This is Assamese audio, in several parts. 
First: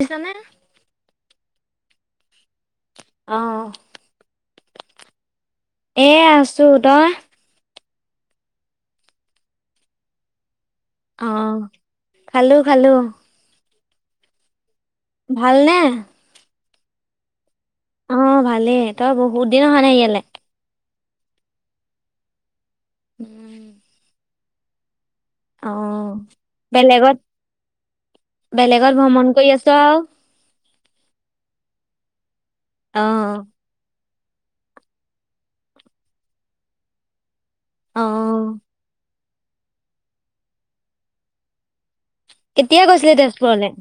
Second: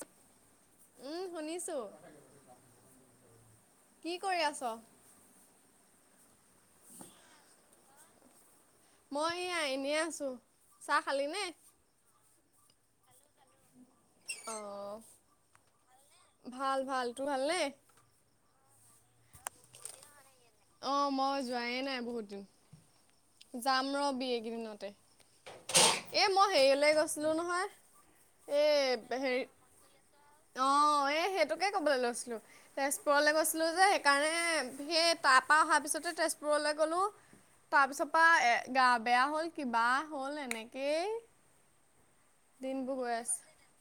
শুনিছানে? উম, শুনিছোঁ। অ', কি কৰি আছ? এ, আছোঁ তই? মই এইয়া এনে আছোঁ চাহ খালি নে? খালোঁ, খালোঁ। অ', ভাল নে? ভাল, ভাল তোৰ ভালনেই? অ' ভালেই তই বহুত দিন অহা নাই ইয়ালে। অ' মই যোৱায়ে নাই বহুত দিন যাম ৰবি এইকেইদিনতে। অ', এ, মই হেৰিয়লে বেলেগত গৈছিলোঁ নহয় বেলেগত এ ভ্ৰমণ হেৰি [unintelligible] অ, এই সেইটোকে ক'বলে লৈছিলোঁ তেজপুৰলে অ', গৈছ ছিলোঁ যে সেইকাৰণে সেই তাৰ পা অহা পিছতে তেজপুৰলে গ'লোঁ। তাৰপিছৰ পা অ', এ, গা বেয়া হ'ল, কিবা হ'ল এনেকেই। কেতিয়া দিনবোৰ গৈ গৈছিলি আছে তেজপুৰলে?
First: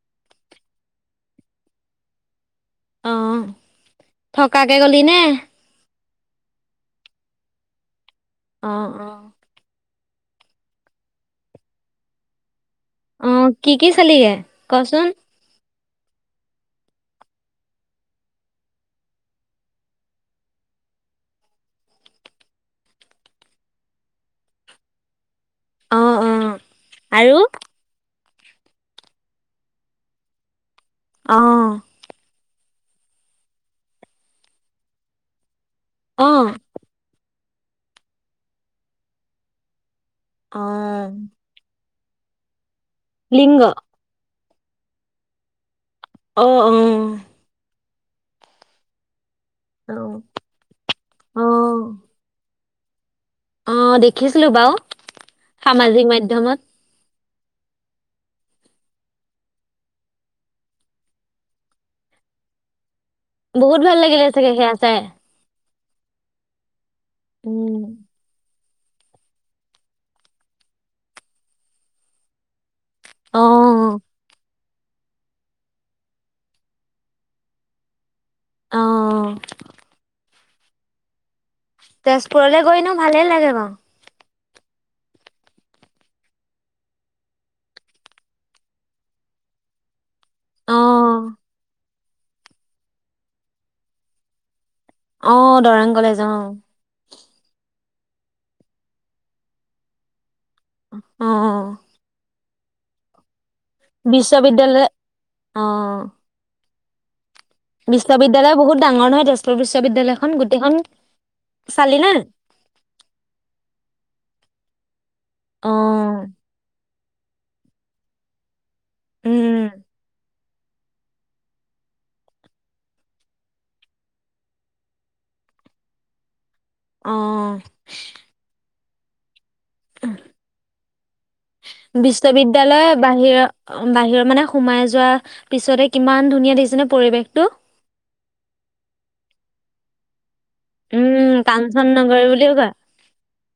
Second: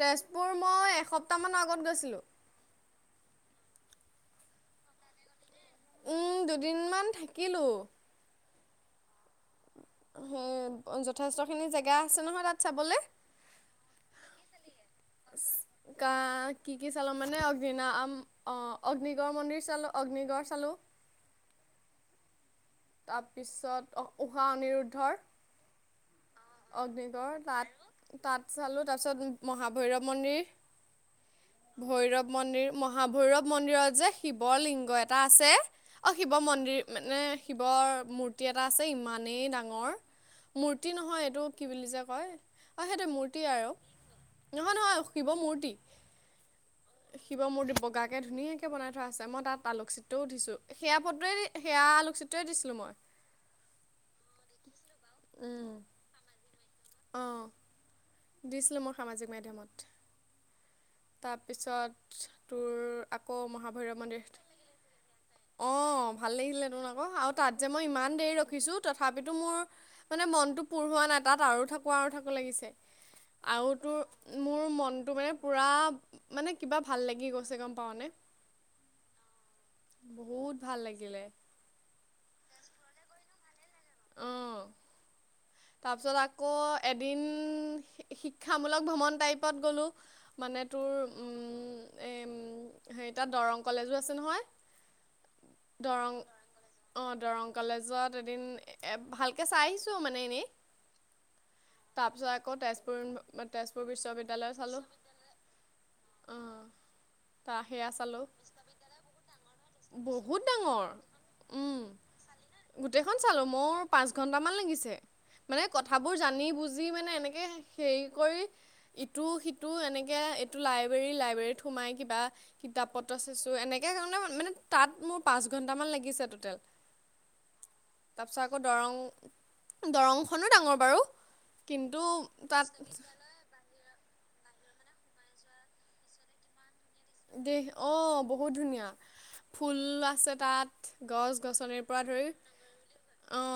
তেজপুৰ মই এসপ্তাহমানৰ আগত গৈছিলোঁ। অ' থকাকে গলি নে? উম, দুদিনমান থাকিলোঁ। অ' অ' [unintelligible] সেই যথেষ্টখিনি জেগা আছে নহয়, তাত চাবলে। উম, কি, কি চালি [unintelligible] ক'চোন? ইচ কা কি, কি চালোঁ মানে অগ্নি নাম অ' অগ্নিগড় মন্দিৰ চালোঁ, অগ্নিগড় চালোঁ। তাৰপিছত উষা অনিৰুদ্ধৰ অ' অ'। অগ্নিগড় আৰু? তাত, তাত চালোঁ তাৰপিছত মহাভৈৰৱ মন্দিৰ। অ', ভৈৰৱ মন্দিৰ মহাভৈৰৱ মন্দিৰত যে শিৱ লিংগ এটা আছে। অ' শিৱ মন্দিৰ মানে, শিৱৰ মূৰ্তি এটা আছে ইমানেই ডাঙৰ। মূৰ্তি অ'। নহয় এইটো কি বুলি যে কয় অ' [unintelligible] মূৰ্তি লিংগ আৰু অ', নহয়, নহয় [unintelligible] শিৱ মূৰ্তি। অ' অ' শিৱ মূৰ্তি বগাকে ধুনীয়াকে বনাই থোৱা আছে মই তাত অ'। আলুকচিত্ৰওঁ ওঠিছোঁ। সেয়া ফটোৱে [unintelligible] সেয়া অ', আলোকচিত্ৰই দিছিলোঁ মই। অ' দেখিছিলোঁ বাও সামাজিক মাধ্যমত। অ', দিছিলোঁ মই সামাজিক মাধ্যমত, তাৰপিছত তোৰ আক- বহুত ভাল লাগিলে চাগে সেয়া চাই। অ ভাল লাগিলে তোন আকৌ, আৰু তাত যে উম। মই ইমান দেৰি ৰখিছোঁ। তথাপিতো মোৰ মানে মনটো পুৰ হোৱা নাই, তাত আৰু থাকো আৰু থাকো লাগিছে। আৰু অ', তোৰ মোৰ মনটো মানে পূৰা, মানে কিবা ভাল লাগি গৈছে গম পাওঁ নে। অ। বহুত ভাল লাগিলে। তেজপুৰলৈ গৈ এনেও ভালেই লাগে বাৰু। অ। তাৰপিছত আকৌ এদিন, শি শিক্ষামূলক ভ্ৰমণ টাইপত গলোঁ। মানে তোৰ অ', উম এই উম হেৰি তাত দৰং কলেজো আছে নহয়। অ দৰং কলেজ অ। অ দৰং কলেজত এদিন এ ভালকৈ চাই আহিছোঁ মানে এনেই। অ অ। তাৰপিছত আকৌ তেজপুৰ ই মই তেজপুৰ বি বিশ্ববিদ্যালয় অ। অঁ তাৰ সেয়া চালোঁ বিশ্ববিদ্যালয় বহুত ডাঙৰ নহয় তেজপুৰ বহুত বিশ্ববিদ্যালয়খন গোটেইখন। ডাঙৰ উম। চালি নাই? গোটেইখন চালোঁ, মোৰ পাঁচ ঘণ্টামান লাগিছে। মানে কথাবোৰ অ', জানি বুজি মানে এনেকে হেৰি কৰি, ইটো উম, সিটো এনেকে, এইটো লাইব্ৰেৰী লাইব্ৰেৰীত সোমাই কিবা কিতাপ পত্ৰ চাইছো, এনেকে মানে তাত মোৰ পাঁচ ঘণ্টামান লাগিছে টোটেল। অ', তাৰপিছত আকৌ দৰং, উ দৰং- ডাঙৰ বাৰু, কিন্তু তাত বাহিৰ বাহিৰৰ মানে সোমাই যোৱা পিছতে কিমান ধুনীয়া দেখিছেনে পৰিৱেশটো? অ বহুত ধুনীয়া, ফুল আছে তাত। উম, গছ গছনিৰ কাঞ্চন পৰা নগৰী ধৰি, বুলিও কয় অ।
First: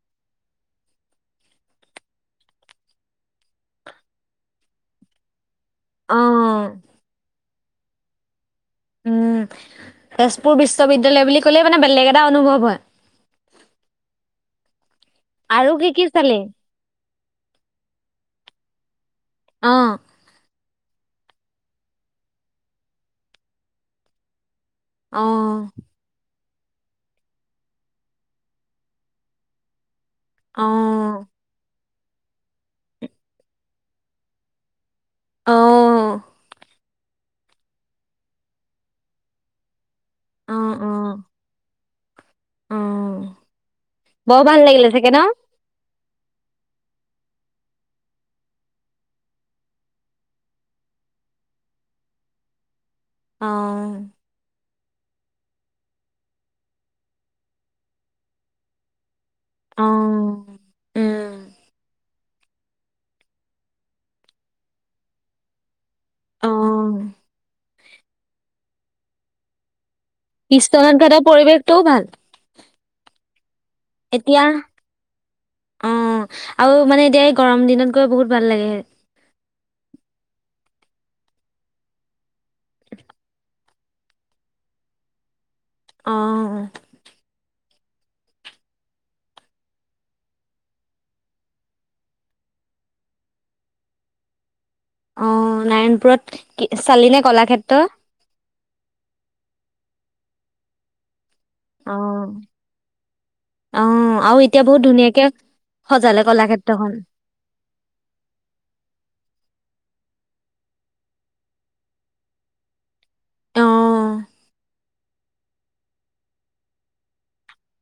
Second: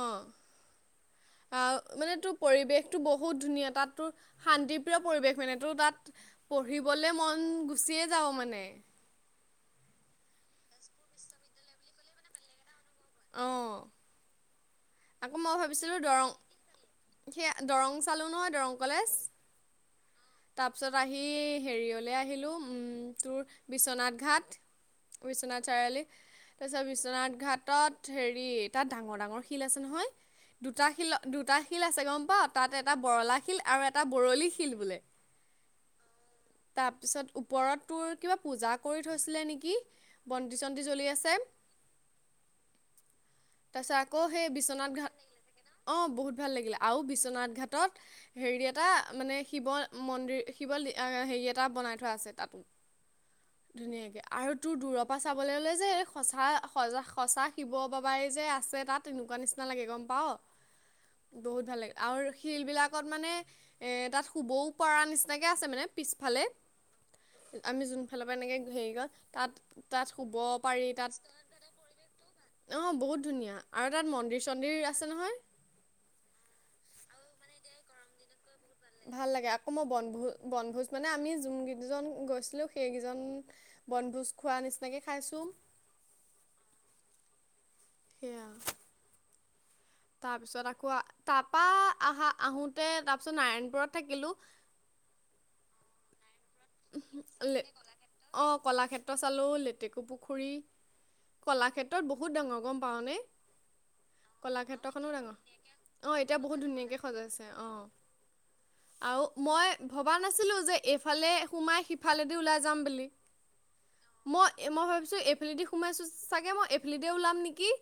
আ মানে তোৰ পৰিৱেশটো বহুত ধুনীয়া, তাত তোৰ শান্তিপ্ৰিয় পৰিৱেশ মানে। তোৰ তাত অ'। পঢ়িবলে মন গুচিয়ে যাব মান। উম, তেজপুৰ বিশ্ববিদ্যালয়ৰ বুলি ক'লে মানে বেলেগ এটা অনুভৱ হয়। অ। আকৌ মই আৰু কি ভাবিছিলোঁ কি দৰং, চালি? সেয়া দৰং চালো নহয় দৰং কলেজ। অ। তাৰপিছত আহি হেৰিয়লৈ আহিলোঁ, উম তোৰ বিশ্বনাথ ঘাট। বিশ্বনাথ চাৰিআলি, তাৰপিছত বিশ্বনাথ ঘাটত হেৰি তাত ডাঙৰ ডাঙৰ শিল আছে নহয় দুটা শিল দুটা- শিল আছে গম পাৱ, তাত এটা বৰলা শিল আৰু এটা বৰলি শিল বোলে। অ'। তাৰপিছত ওপৰত তোৰ কিবা পূজা কৰি থৈছিলে নেকি। বন্তি চন্তি জ্বলি আছে। তাৰপিছত আকৌ বৰ সেই ভাল লাগিলে বিশ্বনাথ চাগে ঘাট ন? অ, বহুত ভাল লাগিলে আৰু বিশ্বনাথ ঘাটত- হেৰি এটা মানে শিৱ মন্দিৰ শিৱ লি হেৰি এটা বনাই থোৱা আছে তাতো। অ ধুনীয়াকে। আৰু তোৰ দূৰৰ পৰা চাবলৈ ল'লে যে এই সচা- স -সচা শিৱ বাবাই যে আছে তাত। শুৱা নিচিনা অ লাগে গম পাও, উম বহুত ভাল লাগে। আৰু শিলবিলাকত মানে তাত শুবও পৰা নিচিনাকৈ আছে মানে। পিছফালে, অ আমি জোনফালৰ পৰা এনেকে হেৰী কৰ তাত - তাত শুবও পিস্তলান খটাৰ পৰিৱেশটোও ভাল। অ, বহুত ধুনীয়া আৰু তাত এতিয়া মন্দিৰ- চন্দিৰ আছে নহয়। অ, আৰু মানে এতিয়া এই গৰম দিনত গৈ বহুত ভাল লাগে। ভাল লাগে আকৌ, মই বনভোজ- বনভোজ মানে আমি যোনকেইজন গৈছিলোঁ। সেইকেইজন বনভোজ খোৱা নিচিনাকৈ খাইছো। অ, অহ। সেইয়া। তাৰপিছত আকৌ তাৰপা আহা- আহোতে তাৰপিছত নাৰায়ণপুৰত থাকিলোঁ। অ, নাৰায়ণপুৰত কি চালিনে কলাক্ষেত্ৰ? অ, কলাক্ষেত্ৰ চালোঁ। লেটেকু পুখুৰী কলাক্ষেত্ৰত অ' বহুত ডাঙৰ গম পাওনে? অ' আৰু এতিয়া বহুত কলাক্ষেত্ৰখনো ধুনীয়াকে ডাঙৰ। অ, সজালে এতিয়া বহুত কলাক্ষেত্ৰখন। ধুনীয়াকে সজাইছে অ। আৰু মই ভবা নাছিলো যে, এইফালে সোমাই সিফালেদি ওলাই যাম বুলি। অ', মই-মই ভাবিছো এইফালিদি সোমাইছো চাগে মই এফালিদি ওলাম নেকি?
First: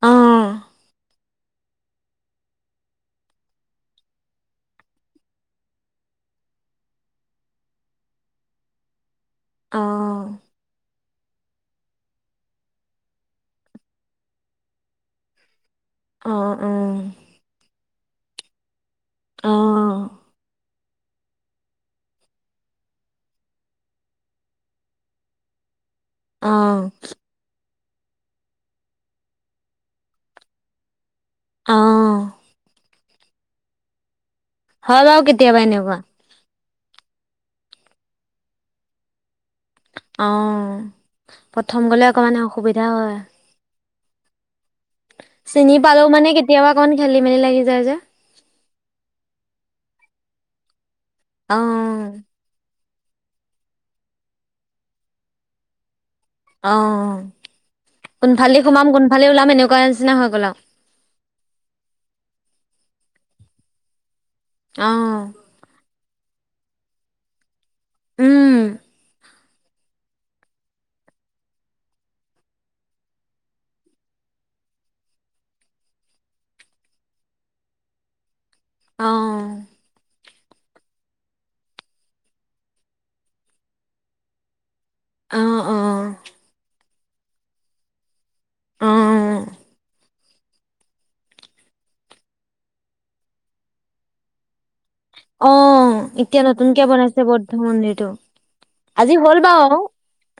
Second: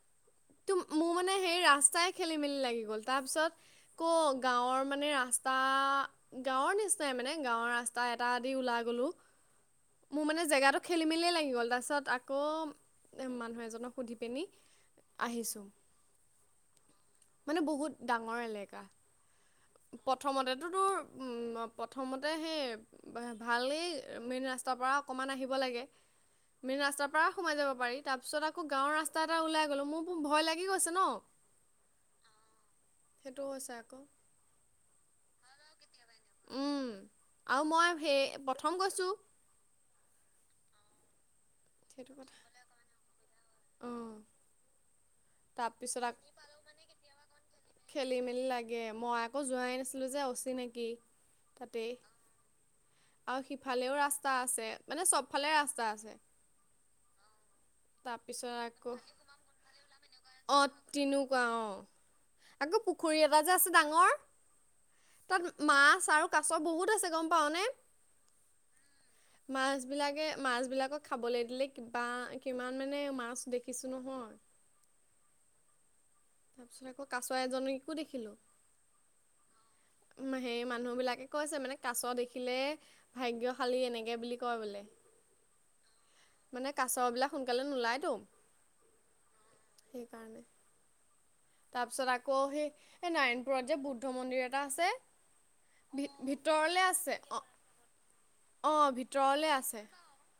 অ', অ', মোৰ মানে সেই ৰাস্তাই খেলি- মেলি লাগি গ'ল। তাৰ পিছত কৰ গাঁৱৰ মানে ৰাস্তা, গাঁৱৰ নিচিনাই মানে গাঁৱৰ ৰাস্তা। টা এটা দি ওলাই গ'লো। মোৰ মানে জেগাটো খেলি মেলিয়েই লাগি গ'ল। তাৰপিছত আকৌ, মানুহ এজনক সুধি পিনি আহিছোঁ। অ- উম। মানে বহুত ডাঙৰ এলেকা। অ', প্ৰথমতে তোৰ, প্ৰথমতে সেই ভালেই, মেইন ৰাস্তাৰ পৰা অকণমান আহিব লাগে। মেইন অ', ৰাস্তাৰ পৰা সোমাই যাব পাৰি, তাৰ পিছত আকৌ গাঁৱৰ ৰাস্তা এটা ওলাই গ'লো। মোৰ ভয় লাগি গৈছে ন। অ। সেইটোও হৈছে আকৌ। হয় বাৰু কেতিয়াবা, এনেকোৱা। উম, আৰু মই সেই প্ৰথম কৈছো। অ, প্ৰথম গ'লে সেইটো কথা। অকণমান অসুবিধা হয়। অঁ, চিনি তাৰপিছত পালোও মানে কেতিয়াবা অকণমান খেলি মেলি লাগি যায় যে। মেলি-মেলি লাগে। মই আকৌ যোৱাই নাছিলোঁ যে, অছিনাকি তাতেই। অ', আৰু সিফালেও ৰাস্তা আছে। মানে চবফালে ৰাস্তা আছে। অ, তাৰপিছত কোনফালে সোমাম। আকৌ কোনফালে ওলাম এনেকুৱা। নিচিনা হৈ গ'ল অ, আৰু তেতিনেকুৱা অ, আকৌ পুখুৰী এটা যে আছে ডাঙৰ। অ। তাত মাছ আৰু কাছ বহুত আছে গম পাও নে? উম। মাছবিলাকে - মাছবিলাকক খাবলৈ দিলে কিবা কিমান মানে মাছ দেখিছো নহয়। তাৰপিছত আকৌ কাছ এজনীকো দেখিলোঁ। অ। সেই মানুহবিলাকে কৈছে মানে কাছ দেখিলে, ভাগ্যশালী এনেকে বুলি কয় বোলে। অ', অ', মানে কাছ বিলাক সোনকালে নোলায়টো। অঁ'। সেই কাৰণে। তাপিছত আকৌ সেই এই নাৰায়ণপুৰত যে বৌদ্ধ মন্দিৰ এটা আছে। অঁ ভি এতিয়া ভিতৰলে নতুনকে আছে বনাইছে অ' বৌদ্ধ মন্দিৰটো। অ' আজি হ'ল ভিতৰলে বাওঁ, আছে।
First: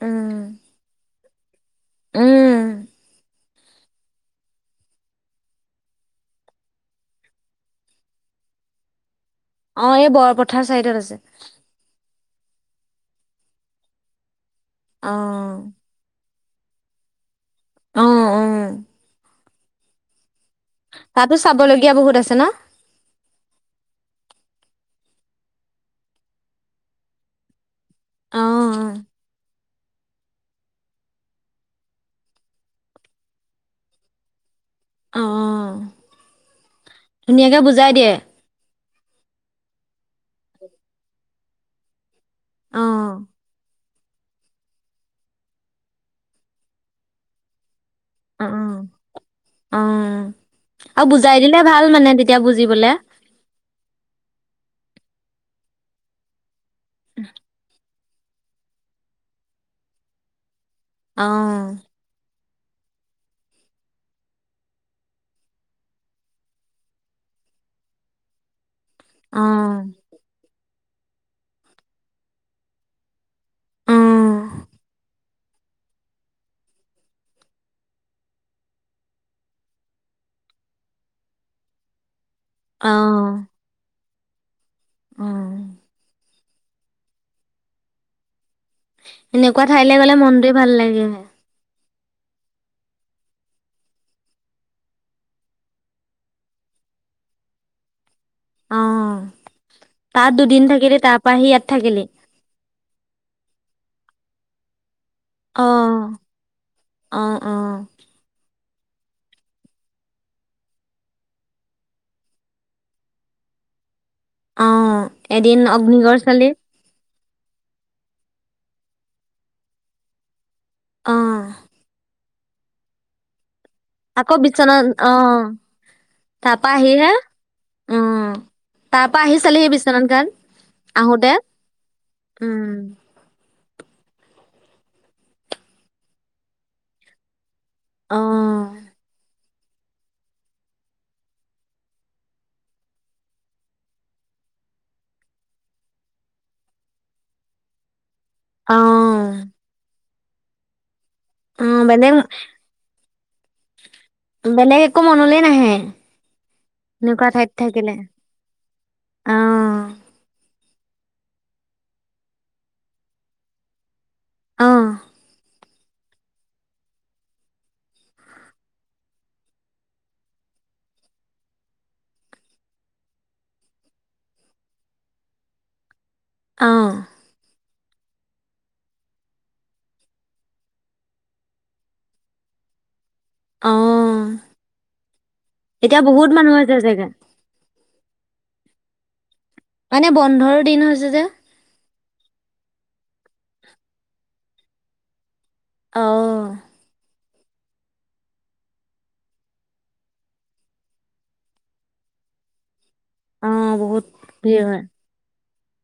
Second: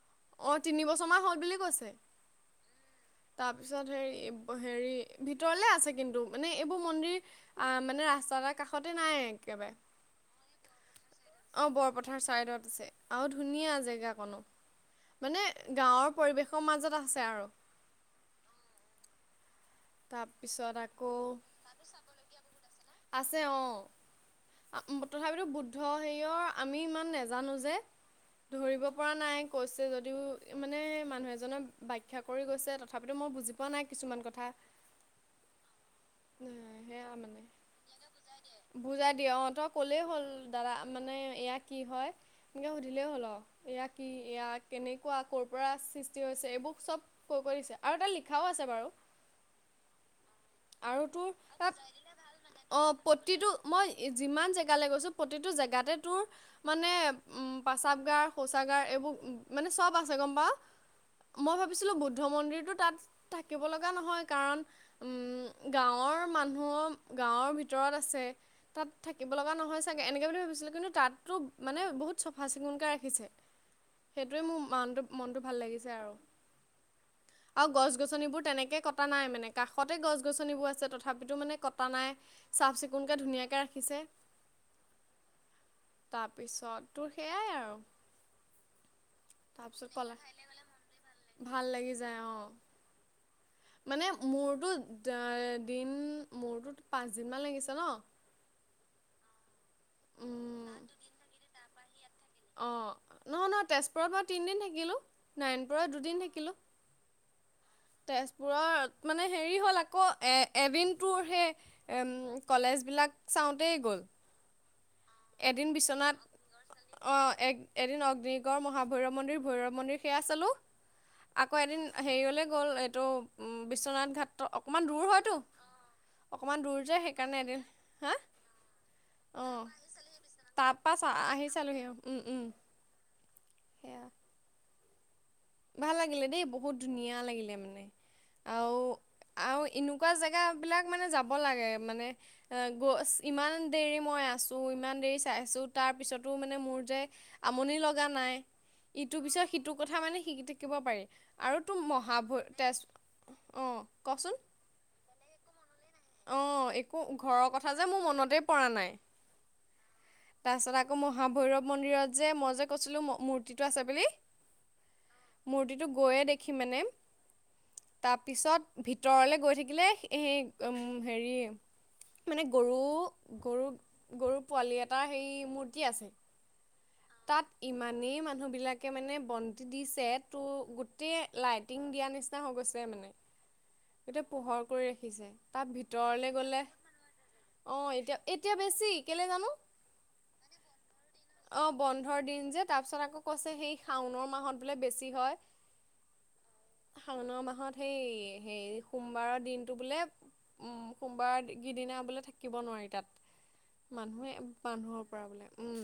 উম। অ' তিনি বছৰমান হ'ল বুলি কৈছে। উম, তাপিছত হেৰি হেৰি ভিতৰলে আছে কিন্তু মানে এইবোৰ মন্দিৰ- আঁ মানে ৰাস্তা এটা কাষতে নাই একেবাৰে। অঁ এই বৰপথাৰ চাইডত আছে। অঁ বৰপথাৰ ছাইডত আছে আৰু ধুনীয়া জেগা কণো, অ মানে গাঁৱৰ- পৰিৱেশৰ মাজত আছে আৰু। অঁ অঁ। তাপিছত আক- তাতো চাবলগীয়া বহুত আছে ন। আছে অঁ। তথাপিতো বৌদ্ধ হেয়ৰ আমি ইমান নাজানো যে, অ ধৰিব পৰা নাই। কৈছে যদিও মানে মানুহ এজনৰ বাখ্যা কৰি গৈছে, তথাপিতো মই বুজি পোৱা নাই কিছুমান কথা। [inaudible] অঁ সেয়া মানে ধুনীয়াকে বুজাই দিয়ে। বুজাই দিয়ে অঁ তই ক'লেই হ'ল দাদা মানে এয়া কি হয়? এনেকে অ সুধিলেই হ'ল, এইয়াক- কি এয়া কেনেকুৱা কৰ' পৰা সৃষ্টি হৈছে এইবোৰ চব কৈ কৈ দিছে, আৰু এটা লিখ- খাও আছে বাৰু। অঁ আৰু বুজাই দিলে ভাল মানে তেতিয়া বুজিবলে। তিটো মই যিমান জেগালে গৈছো, প্ৰতিটো জেগাতে তোৰ- মানে পাস্ৰাৱগাৰ শৌচাগাৰ এইবোৰ মানে চব আছে গম পাৱ। অ মই ভাবিছিলো বৌদ্ধ মন্দিৰটো তাত থাকিব লগা নহয়, কাৰণ- উম' গাঁৱৰ মানুহ গাঁৱৰ ভিতৰত আছে। তাত থাকিব অ লগা নহয় চাগে এনেকে বুলি ভাবিছিলোঁ, কিন্তু তাততো মানে বহুত চফা চিকুণকে ৰাখিছে। অ সেইটোৱে মোৰ মানটো মনটো ভাল লাগিছে আৰু। আৰু গছ গছনিবোৰ তেনেকে কটা নাই মানে কাষতে গছ গছনিবোৰ আছে তথাপিতো মানে কটা নাই। চাফ অ চিকুণকে ধুনীয়াকে ৰাখিছে। অঁ'। তাপিছত তোৰ সেয়াই আৰু। এনেকুৱা তাৰপিছত ঠাইলে ক'লে গ'লে মনটোৱে ভাল লাগি আহে। ভাল লাগি যায় অঁ। মানে মোৰতো দিন মোৰতো পাঁচ দিন মান লাগিছে ন। অঁ তাত দুদিন উম থাকিলি তাৰ পৰা আহি ইয়াত থাকিলি। অঁ নহয় নহয় তেজপুৰত মই তিনিদিন থাকিলোঁ। নাৰায়ণপুৰত অঁ, দুদিন থাকিলোঁ অঁ অঁ। তেজপুৰত মানে হেৰি হ'ল আকৌ এ এভিনটোৰ সেই- এম কলেজ বিলাক চাওঁতেই গ'ল। অ এদিন অগ্নিগড় বিচনাত- চালি অঁ এক এদিন অগ্নিগড় মহাভৈৰৱ মন্দিৰ, ভৈৰৱ মন্দিৰ সেয়া চালো, অ - আকৌ এদিন হেৰিয়লে গ'ল, এইটো- উম, বিশ্বনাথ আকৌ ঘাটৰ অকণমান বিশ্বনাথ দূৰ হয়তো। অ অকমান তাৰপা দূৰ যে আহিহে সেইকাৰণে এদিন হে উম তাৰ পৰা আহি অ। চালিহি বিশ্বনাথ ঘাট তাৰপা ছা আহোতে আহি চালোহি অ উম উম। উম। সেয়া। ভাল লাগিলে দেই বহুত ধুনীয়া লাগিলে মানে, অ আও - আও এনেকোৱা জেগাবিলাক মানে যাব লাগে, মানে - এ গৈছ ইমান দেৰি মই আছো ইমান দেৰি চাইছো তাৰপিছতো মানে মোৰ যে - আমনি লগা নাই। অ ইটোৰ পিছত সিটো কথা মানে শিকি থাকিব পাৰি। আৰু অ তো বেলেগ মহাভৈ তেজ অঁ বেলেগ একো মনলে নাহে। অ একো এনেকুৱা ঠাইত ঘৰৰ কথা যে থাকিলে মোৰ মনতেই পৰা নাই। অ তাৰপিছত আকৌ মহাভৈৰৱ মন্দিৰত যে মই যে কৈছিলো মূ মূৰ্তিটো আছে বুলি, - অঁ। মূৰ্তিটো গৈয়ে দেখি মানে, - তা পিছত ভিতৰলে গৈ থাকিলে সে সে উম হেৰি - মানে গৰু গৰু গৰুৰ পোৱালি এটা সেই মূৰ্তি আছে। অ। তাত ইমানেই মানুহ বিলাকে মানে বন্তি দিছে তোৰ গোটেই - লাইটিং দিয়া নিচিনা হৈ গৈছে মানে। অ গোটেই পোহৰ কৰি ৰাখিছে, তাত এতিয়া বহুত ভিতৰলে মানুহ গ'লে হৈছে চাগে - অ এতিয়া, এতিয়া বেছি কেলে জানো? মানে বন্ধৰ দিন হৈছে যে। অ বন্ধৰ দিন যে, তাৰপিছত আকৌ কৈছে সেই শাওনৰ মাহত বোলে বেছি হয়। অঁ। শাওণ মাহত সেই হে সোমবাৰৰ দিনটো বোলে - উম, সোমবাৰ গিদিনা বোলে থাকিব নোৱাৰি অ তাত। বহুত মানুহে ভিৰ হয় মানুহৰ পৰা বোলে, উম।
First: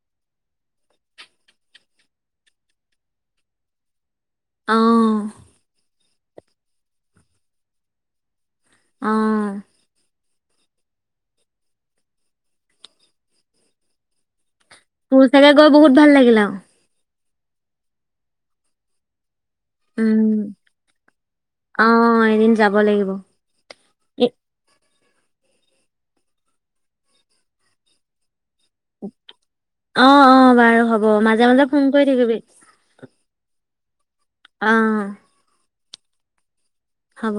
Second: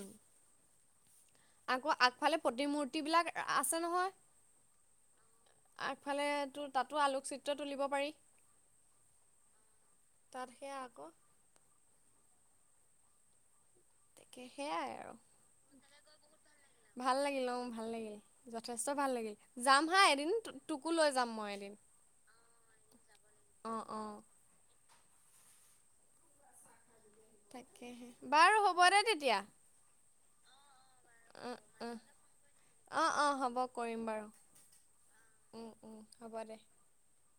আকৌ আগফালে প্ৰতিমূৰ্তি বিলাক আ আছে নহয়। অঁ। আগফালে তোৰ তাতো আলোকচিত্ৰ তুলিব পাৰি। অ। তাত সেয়া আক। তাকে সেইয়াই আৰু। তাকে গৈ বহুত ভাল লাগিলে আও। ভাল লাগিল অ ভাল লাগিল, যথেষ্ট ভাল লাগিল। যাম হা এদিন উম তো তোকো লৈ যাম মই এদিন, অ এদিন যাব লাগিব অ অ। এ- তাকেহে, বাৰু হ'ব দে তেতিয়া। অ অ বাৰু হ'ব, মাজে মাজে ফোন কৰি থাকিবি। অঁ অঁ হ'ব, কৰিম বাৰু। অঁ। উম উম, হ'ব দে। হব।